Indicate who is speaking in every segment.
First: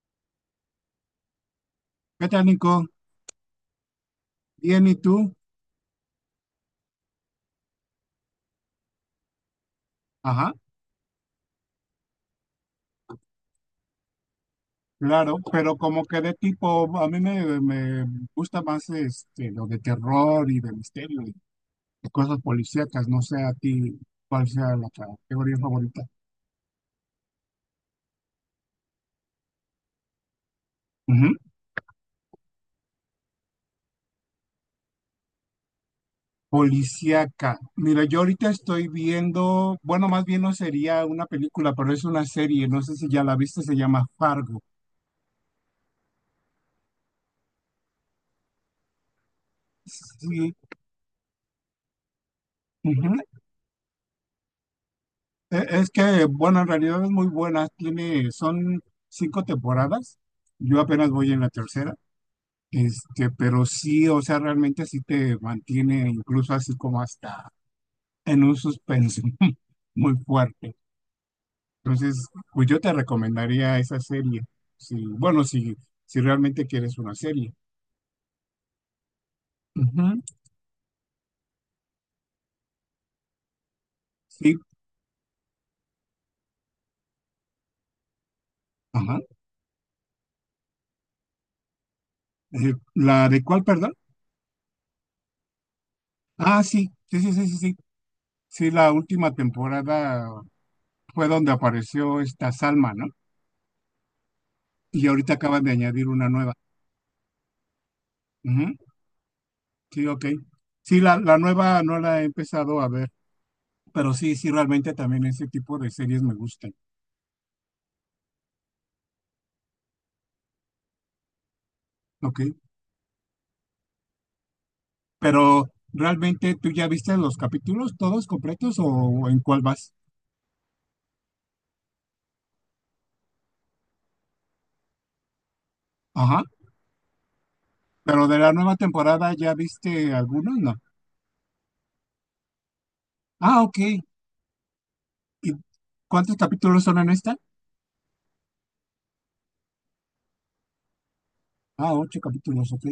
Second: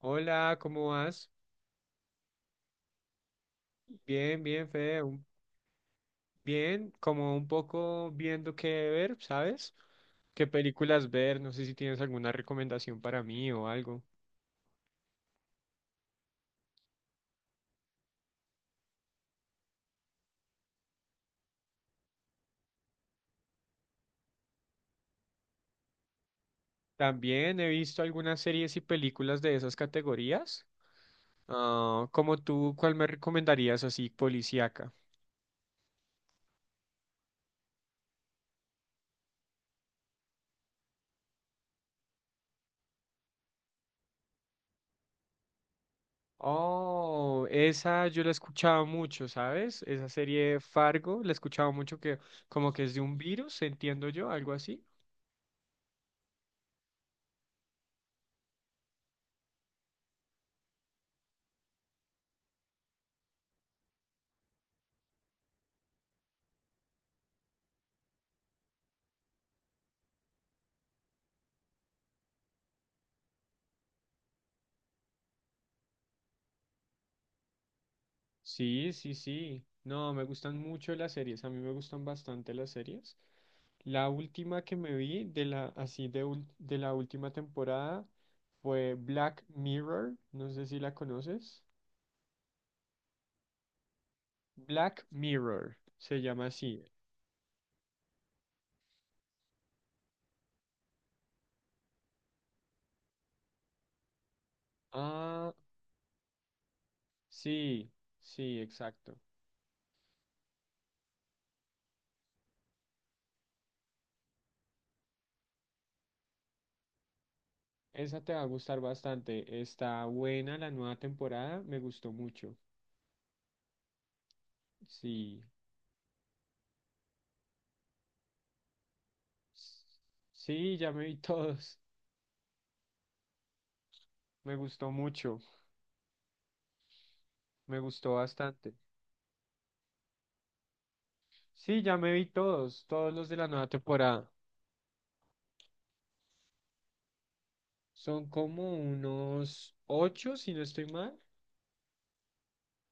Speaker 1: Hola, ¿cómo vas?
Speaker 2: ¿Qué tal, Nico?
Speaker 1: Bien, bien,
Speaker 2: Bien, ¿y
Speaker 1: Fede.
Speaker 2: tú?
Speaker 1: Bien, como un poco viendo qué ver, ¿sabes? ¿Qué
Speaker 2: Ajá,
Speaker 1: películas ver? No sé si tienes alguna recomendación para mí o algo.
Speaker 2: claro, pero como que de tipo, a mí me gusta más lo de terror y de misterio y de cosas policíacas, no sé a ti cuál sea la categoría favorita.
Speaker 1: También he visto algunas series y películas de esas categorías.
Speaker 2: Ujú.
Speaker 1: Ah, como tú, ¿cuál me recomendarías así, policíaca?
Speaker 2: Policíaca. Mira, yo ahorita estoy viendo, bueno, más bien no sería una película, pero es una serie, no sé si ya la viste, se llama Fargo.
Speaker 1: Oh, esa yo la he escuchado mucho, ¿sabes? Esa
Speaker 2: Sí,
Speaker 1: serie Fargo, la he escuchado mucho que como que es de
Speaker 2: ujú.
Speaker 1: un virus, entiendo yo, algo así.
Speaker 2: Es que, bueno, en realidad es muy buena. Son cinco temporadas. Yo apenas voy en la tercera. Pero sí, o sea, realmente sí te mantiene incluso así como hasta en un suspenso muy fuerte. Entonces, pues yo te recomendaría esa serie. Sí, bueno, si realmente quieres una serie.
Speaker 1: Sí, sí, sí.
Speaker 2: Ujú,
Speaker 1: No, me gustan mucho las series. A mí me gustan bastante las series. La
Speaker 2: sí,
Speaker 1: última que me vi de la, así de, ul- de la última temporada fue
Speaker 2: ajá.
Speaker 1: Black Mirror. No sé si la conoces.
Speaker 2: ¿La de cuál, perdón?
Speaker 1: Black Mirror se llama
Speaker 2: Ah,
Speaker 1: así.
Speaker 2: sí, sí, sí, sí, sí, sí. Sí, la última temporada fue donde apareció esta Salma, ¿no? Y ahorita
Speaker 1: Ah,
Speaker 2: acaban de añadir una nueva.
Speaker 1: sí, sí,
Speaker 2: Ujú,
Speaker 1: exacto.
Speaker 2: sí, ok. Sí, la nueva no la he empezado a ver, pero sí, sí, realmente también ese tipo de series me gustan.
Speaker 1: Esa te va a gustar bastante. Está buena la nueva temporada. Me gustó
Speaker 2: Ok.
Speaker 1: mucho. Sí.
Speaker 2: ¿Pero realmente tú ya viste los capítulos todos completos o en cuál vas?
Speaker 1: Sí, ya me vi todos. Me gustó mucho.
Speaker 2: Ajá.
Speaker 1: Me gustó
Speaker 2: ¿Pero de la
Speaker 1: bastante.
Speaker 2: nueva temporada ya viste algunos, no?
Speaker 1: Sí, ya me vi todos, todos los de la
Speaker 2: Ah,
Speaker 1: nueva
Speaker 2: ok.
Speaker 1: temporada.
Speaker 2: ¿Y cuántos capítulos son en esta?
Speaker 1: Son como unos ocho, si no estoy mal,
Speaker 2: Ah, ocho capítulos, ok.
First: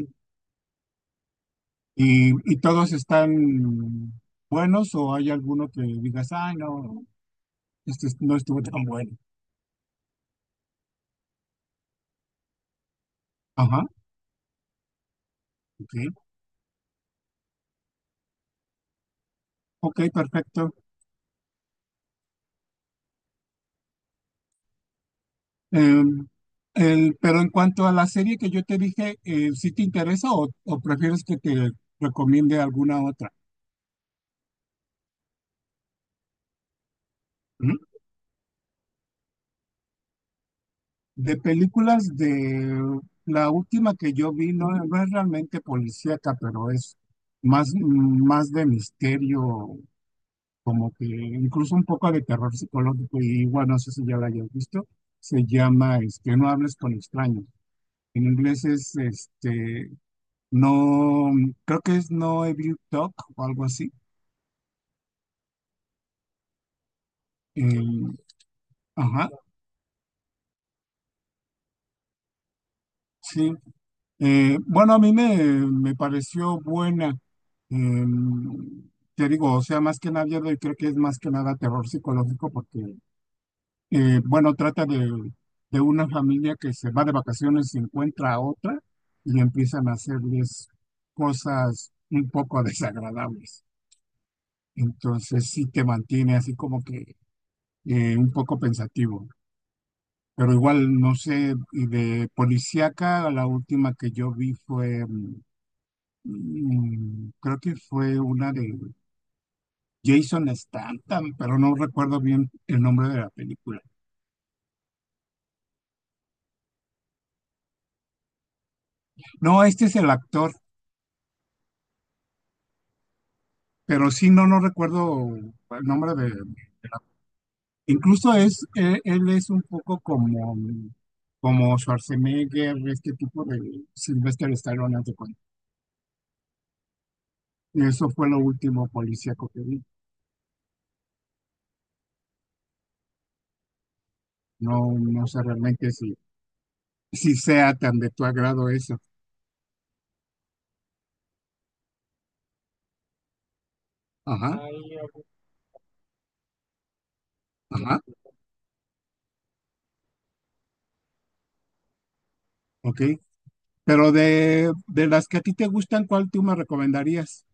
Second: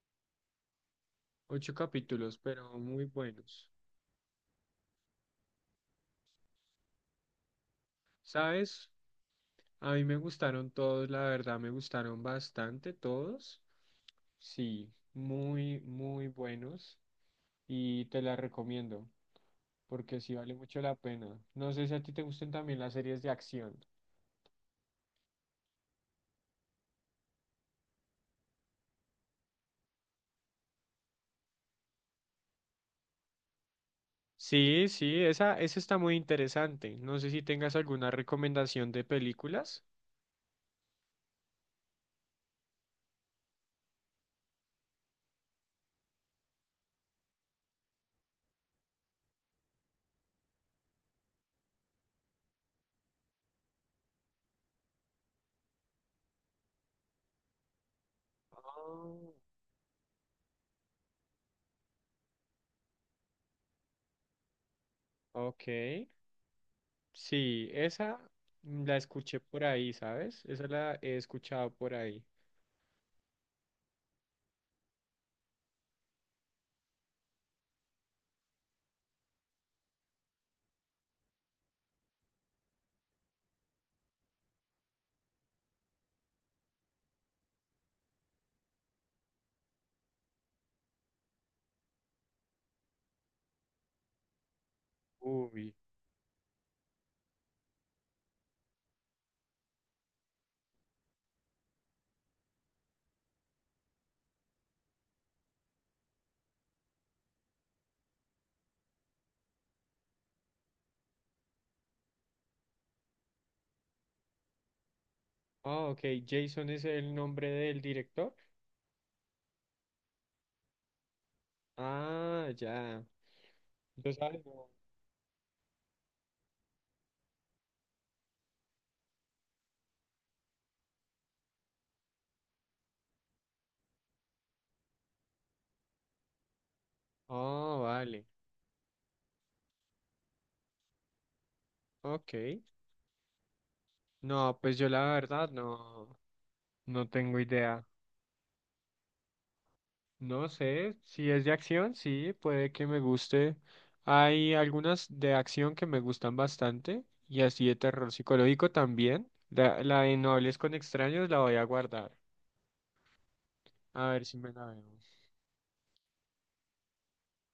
Speaker 1: ocho
Speaker 2: ¿Y,
Speaker 1: capítulos,
Speaker 2: y
Speaker 1: pero
Speaker 2: todos
Speaker 1: muy
Speaker 2: están
Speaker 1: buenos.
Speaker 2: buenos o hay alguno que digas, ay, no, este no estuvo tan
Speaker 1: ¿Sabes?
Speaker 2: bueno?
Speaker 1: A mí me gustaron todos, la verdad, me gustaron bastante todos.
Speaker 2: Ajá.
Speaker 1: Sí, muy,
Speaker 2: Sí,
Speaker 1: muy buenos y te la recomiendo
Speaker 2: ok,
Speaker 1: porque sí vale
Speaker 2: perfecto.
Speaker 1: mucho la pena. No sé si a ti te gusten también las series de acción.
Speaker 2: Em, pero en cuanto a la serie que yo te dije, ¿sí te interesa o prefieres que te recomiende alguna otra?
Speaker 1: Sí, sí, esa está muy interesante. No sé si tengas
Speaker 2: ¿Mm?
Speaker 1: alguna recomendación de películas.
Speaker 2: De películas, de la última que yo vi, no, no es realmente policíaca, pero es más de misterio, como que incluso un poco de terror psicológico, y igual no sé si ya la hayas visto, se llama No hables con extraños. En inglés es
Speaker 1: Ah,
Speaker 2: no, creo que es No Evil Talk o algo así.
Speaker 1: ok, sí,
Speaker 2: Eh,
Speaker 1: esa la
Speaker 2: ajá,
Speaker 1: escuché por ahí, ¿sabes? Esa la he escuchado por ahí.
Speaker 2: sí. Bueno, a mí me pareció buena. Eh, Te digo, o sea, más que nada, yo creo que es más que nada terror psicológico porque, bueno, trata de una familia que se va de vacaciones y encuentra a otra y empiezan a hacerles cosas un poco desagradables. Entonces, sí
Speaker 1: Ubi.
Speaker 2: te mantiene así como que un poco pensativo. Pero igual, no sé, y de policíaca, la última que yo vi fue, creo que fue una de Jason Statham, pero no recuerdo bien el nombre de la película.
Speaker 1: Ah, ok, Jason es el nombre del director.
Speaker 2: No, este es el actor,
Speaker 1: Ah, ya.
Speaker 2: pero
Speaker 1: Yo
Speaker 2: sí,
Speaker 1: sabes,
Speaker 2: no, no
Speaker 1: no.
Speaker 2: recuerdo el nombre de la- Incluso él es un poco como, como Schwarzenegger, este tipo de Sylvester Stallone, haz de cuenta.
Speaker 1: Ah,
Speaker 2: Eso
Speaker 1: vale.
Speaker 2: fue lo último policíaco que vi.
Speaker 1: Ok. No, pues
Speaker 2: No,
Speaker 1: yo la
Speaker 2: no sé
Speaker 1: verdad
Speaker 2: realmente si
Speaker 1: no, no
Speaker 2: si
Speaker 1: tengo
Speaker 2: sea
Speaker 1: idea.
Speaker 2: tan de tu agrado eso.
Speaker 1: No sé, si es de acción, sí, puede que me guste. Hay
Speaker 2: Ajá, ay,
Speaker 1: algunas de acción que me gustan bastante y así de
Speaker 2: ajá,
Speaker 1: terror psicológico también. La de No hables con extraños la voy a guardar.
Speaker 2: ok.
Speaker 1: A
Speaker 2: Pero
Speaker 1: ver si me la
Speaker 2: de,
Speaker 1: veo.
Speaker 2: de las que a ti te gustan, ¿cuál tú me recomendarías?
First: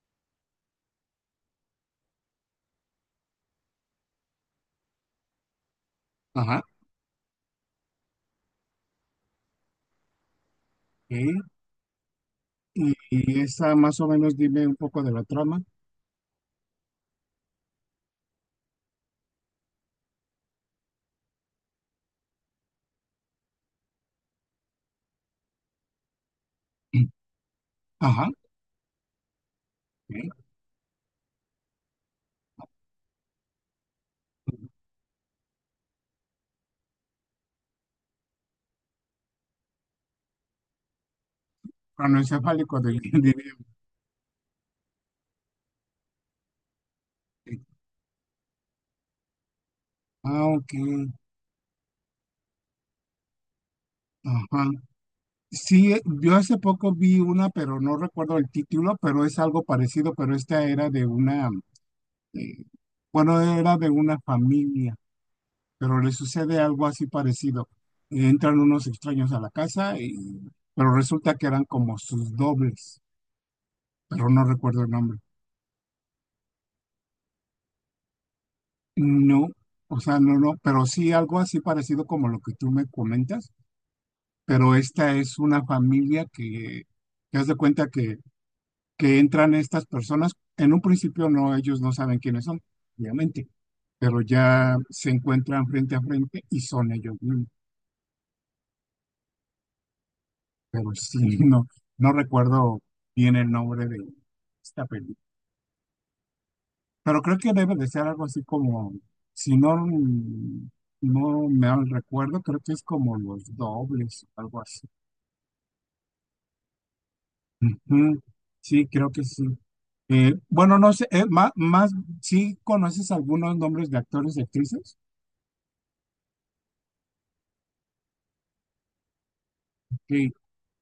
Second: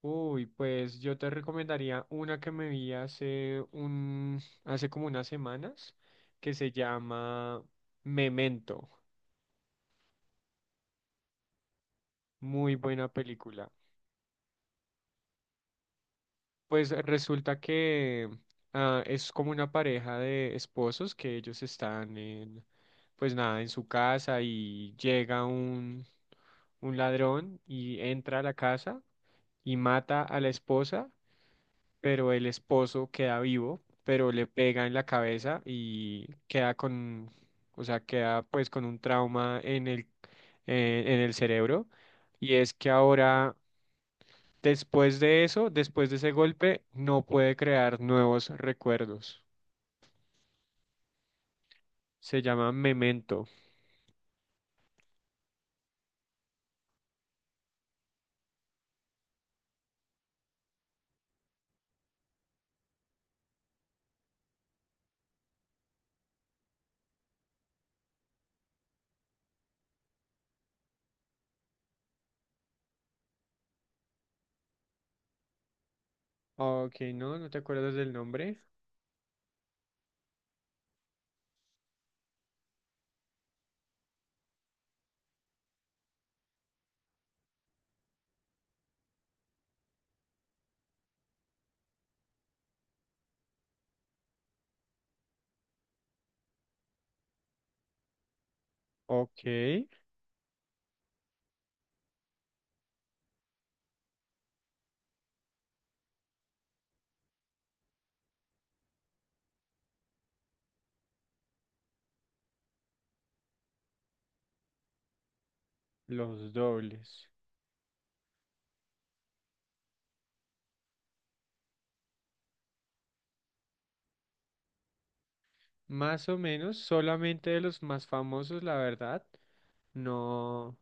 Speaker 1: Uy, pues yo te recomendaría una que me vi hace como unas semanas, que
Speaker 2: Ajá,
Speaker 1: se llama Memento.
Speaker 2: ok.
Speaker 1: Muy
Speaker 2: Y,
Speaker 1: buena
Speaker 2: y
Speaker 1: película.
Speaker 2: esa más o menos dime un poco de la trama.
Speaker 1: Pues resulta que es como una pareja de esposos que ellos están en, pues nada, en su casa y llega un ladrón y
Speaker 2: Ajá,
Speaker 1: entra a la casa y mata a
Speaker 2: ok.
Speaker 1: la esposa, pero el esposo queda vivo, pero le pega en la cabeza y o sea, queda pues con un trauma en en el cerebro. Y es
Speaker 2: Cronoencefálico
Speaker 1: que
Speaker 2: del
Speaker 1: ahora
Speaker 2: .
Speaker 1: Después de eso, después de ese golpe, no puede crear nuevos recuerdos.
Speaker 2: Ah, ok.
Speaker 1: Se llama memento.
Speaker 2: Ajá. Sí, yo hace poco vi una, pero no recuerdo el título, pero es algo parecido, pero esta eh, bueno, era de una familia. Pero le sucede algo así parecido. Entran unos extraños a la casa, pero resulta que eran como sus dobles, pero no recuerdo el nombre.
Speaker 1: Ok, no, no te acuerdas del nombre.
Speaker 2: No, o sea, no, no, pero sí algo así parecido como lo que tú me comentas, pero esta es una familia que haz de cuenta que entran estas personas, en un principio no, ellos no saben quiénes son, obviamente, pero ya se encuentran frente a frente y son ellos mismos.
Speaker 1: Ok,
Speaker 2: Pero sí, no, no recuerdo bien el nombre de esta película. Pero creo que debe de ser algo así como, si no, no me mal recuerdo, creo que es como los dobles, algo así.
Speaker 1: los dobles.
Speaker 2: Ujú, sí, creo que sí. Bueno, no sé, más, ¿sí conoces algunos nombres de actores y actrices?
Speaker 1: Más o menos, solamente de los más famosos, la verdad.
Speaker 2: Ok.
Speaker 1: No,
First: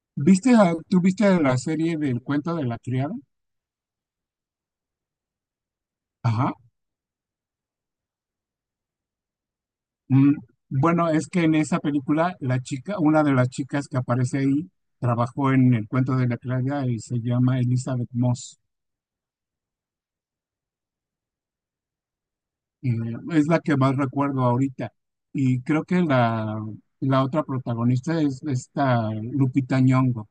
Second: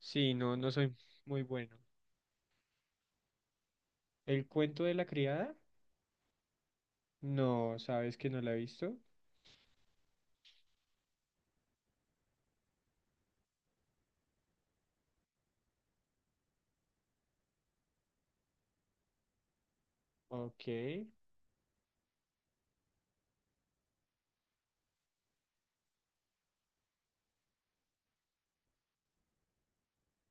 Speaker 1: sí,
Speaker 2: ¿Viste,
Speaker 1: no, no
Speaker 2: a-
Speaker 1: soy
Speaker 2: tú viste
Speaker 1: muy
Speaker 2: la
Speaker 1: bueno.
Speaker 2: serie del cuento de la criada?
Speaker 1: ¿El cuento de la criada?
Speaker 2: Ajá.
Speaker 1: No, ¿sabes que no la he visto?
Speaker 2: Mm, Bueno, es que en esa película, la chica, una de las chicas que aparece ahí, trabajó en El Cuento de la Criada y se llama Elizabeth Moss.
Speaker 1: Ok,
Speaker 2: Eh, es la que más recuerdo ahorita. Y creo que la otra protagonista es esta Lupita Nyong'o.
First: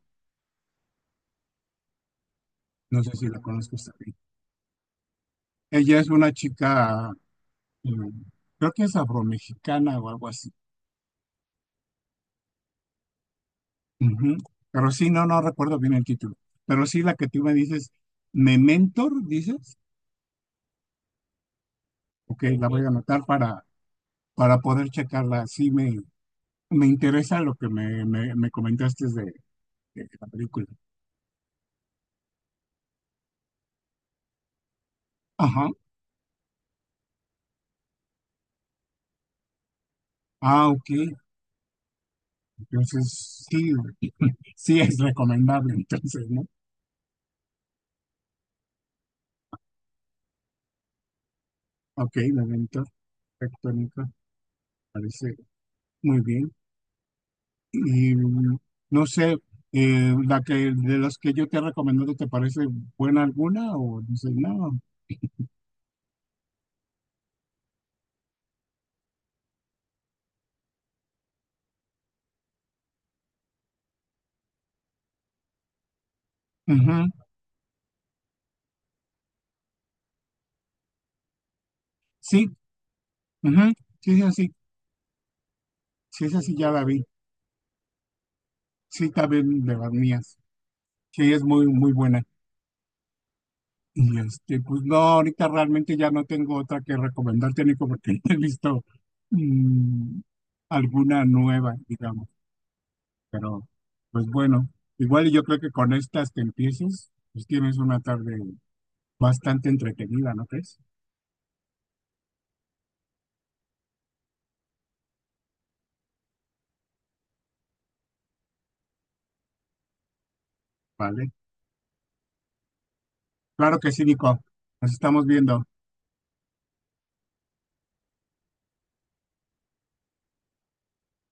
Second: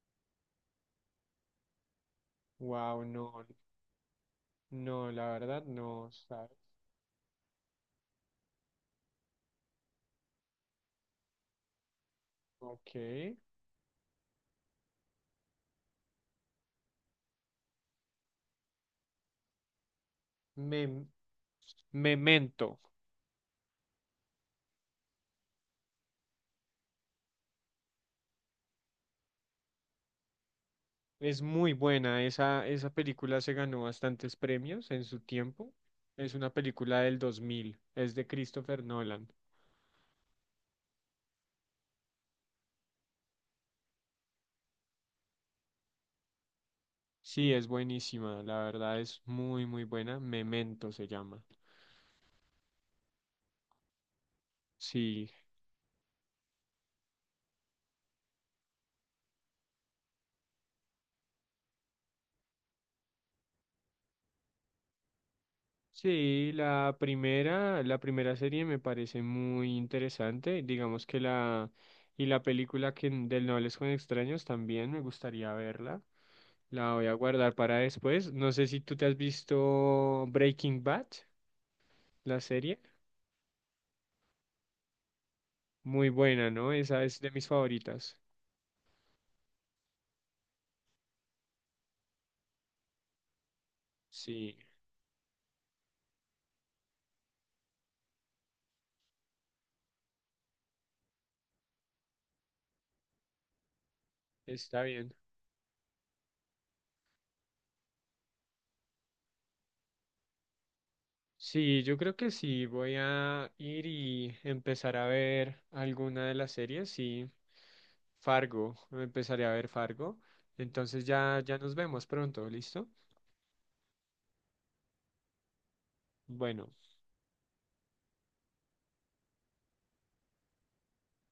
Speaker 1: wow,
Speaker 2: No sé si la
Speaker 1: no,
Speaker 2: conozcas también.
Speaker 1: no, la verdad
Speaker 2: Ella es
Speaker 1: no,
Speaker 2: una
Speaker 1: ¿sabes?
Speaker 2: chica, eh, creo que es afromexicana o algo así.
Speaker 1: Ok.
Speaker 2: Ujú. Pero sí, no, no recuerdo bien el título. Pero sí, la que tú me dices, Mentor, dices.
Speaker 1: Me,
Speaker 2: Ok, la
Speaker 1: Memento.
Speaker 2: voy a anotar para poder checarla. Sí, me interesa lo que me comentaste de la película.
Speaker 1: Es muy buena. Esa película se ganó bastantes premios en su
Speaker 2: Ajá.
Speaker 1: tiempo. Es una película del 2000. Es de Christopher Nolan.
Speaker 2: Ah, ok. Entonces, sí, sí es recomendable, entonces, ¿no?
Speaker 1: Sí, es buenísima. La verdad es muy, muy buena. Memento se llama.
Speaker 2: Ok, momento tectónica,
Speaker 1: Sí.
Speaker 2: parece muy bien. Y no sé, la que de las que yo te he recomendado, ¿te parece buena alguna o dices, no?
Speaker 1: Sí, la primera serie me parece muy interesante. Digamos que y la película que, del No hables con extraños también me gustaría verla. La
Speaker 2: Ujú,
Speaker 1: voy a guardar para después. No sé si tú te has visto Breaking Bad, la
Speaker 2: sí,
Speaker 1: serie.
Speaker 2: ujú, sí es así,
Speaker 1: Muy
Speaker 2: sí es
Speaker 1: buena,
Speaker 2: así, ya
Speaker 1: ¿no?
Speaker 2: la
Speaker 1: Esa
Speaker 2: vi.
Speaker 1: es de mis favoritas.
Speaker 2: Sí, también de las mías. Sí, es muy, muy buena. Y
Speaker 1: Sí,
Speaker 2: pues no, ahorita realmente ya no tengo otra que recomendarte, Nico, porque no he visto mm, alguna nueva, digamos. Pero, pues bueno,
Speaker 1: está bien.
Speaker 2: igual y yo creo que con estas que empieces, pues tienes una tarde bastante entretenida, ¿no crees?
Speaker 1: Sí, yo creo que sí. Voy a ir y empezar a ver alguna de las series. Sí, Fargo. Empezaré a ver Fargo. Entonces
Speaker 2: Vale.
Speaker 1: ya nos vemos pronto, ¿listo?
Speaker 2: Claro que sí, Nico. Nos estamos viendo.
Speaker 1: Bueno.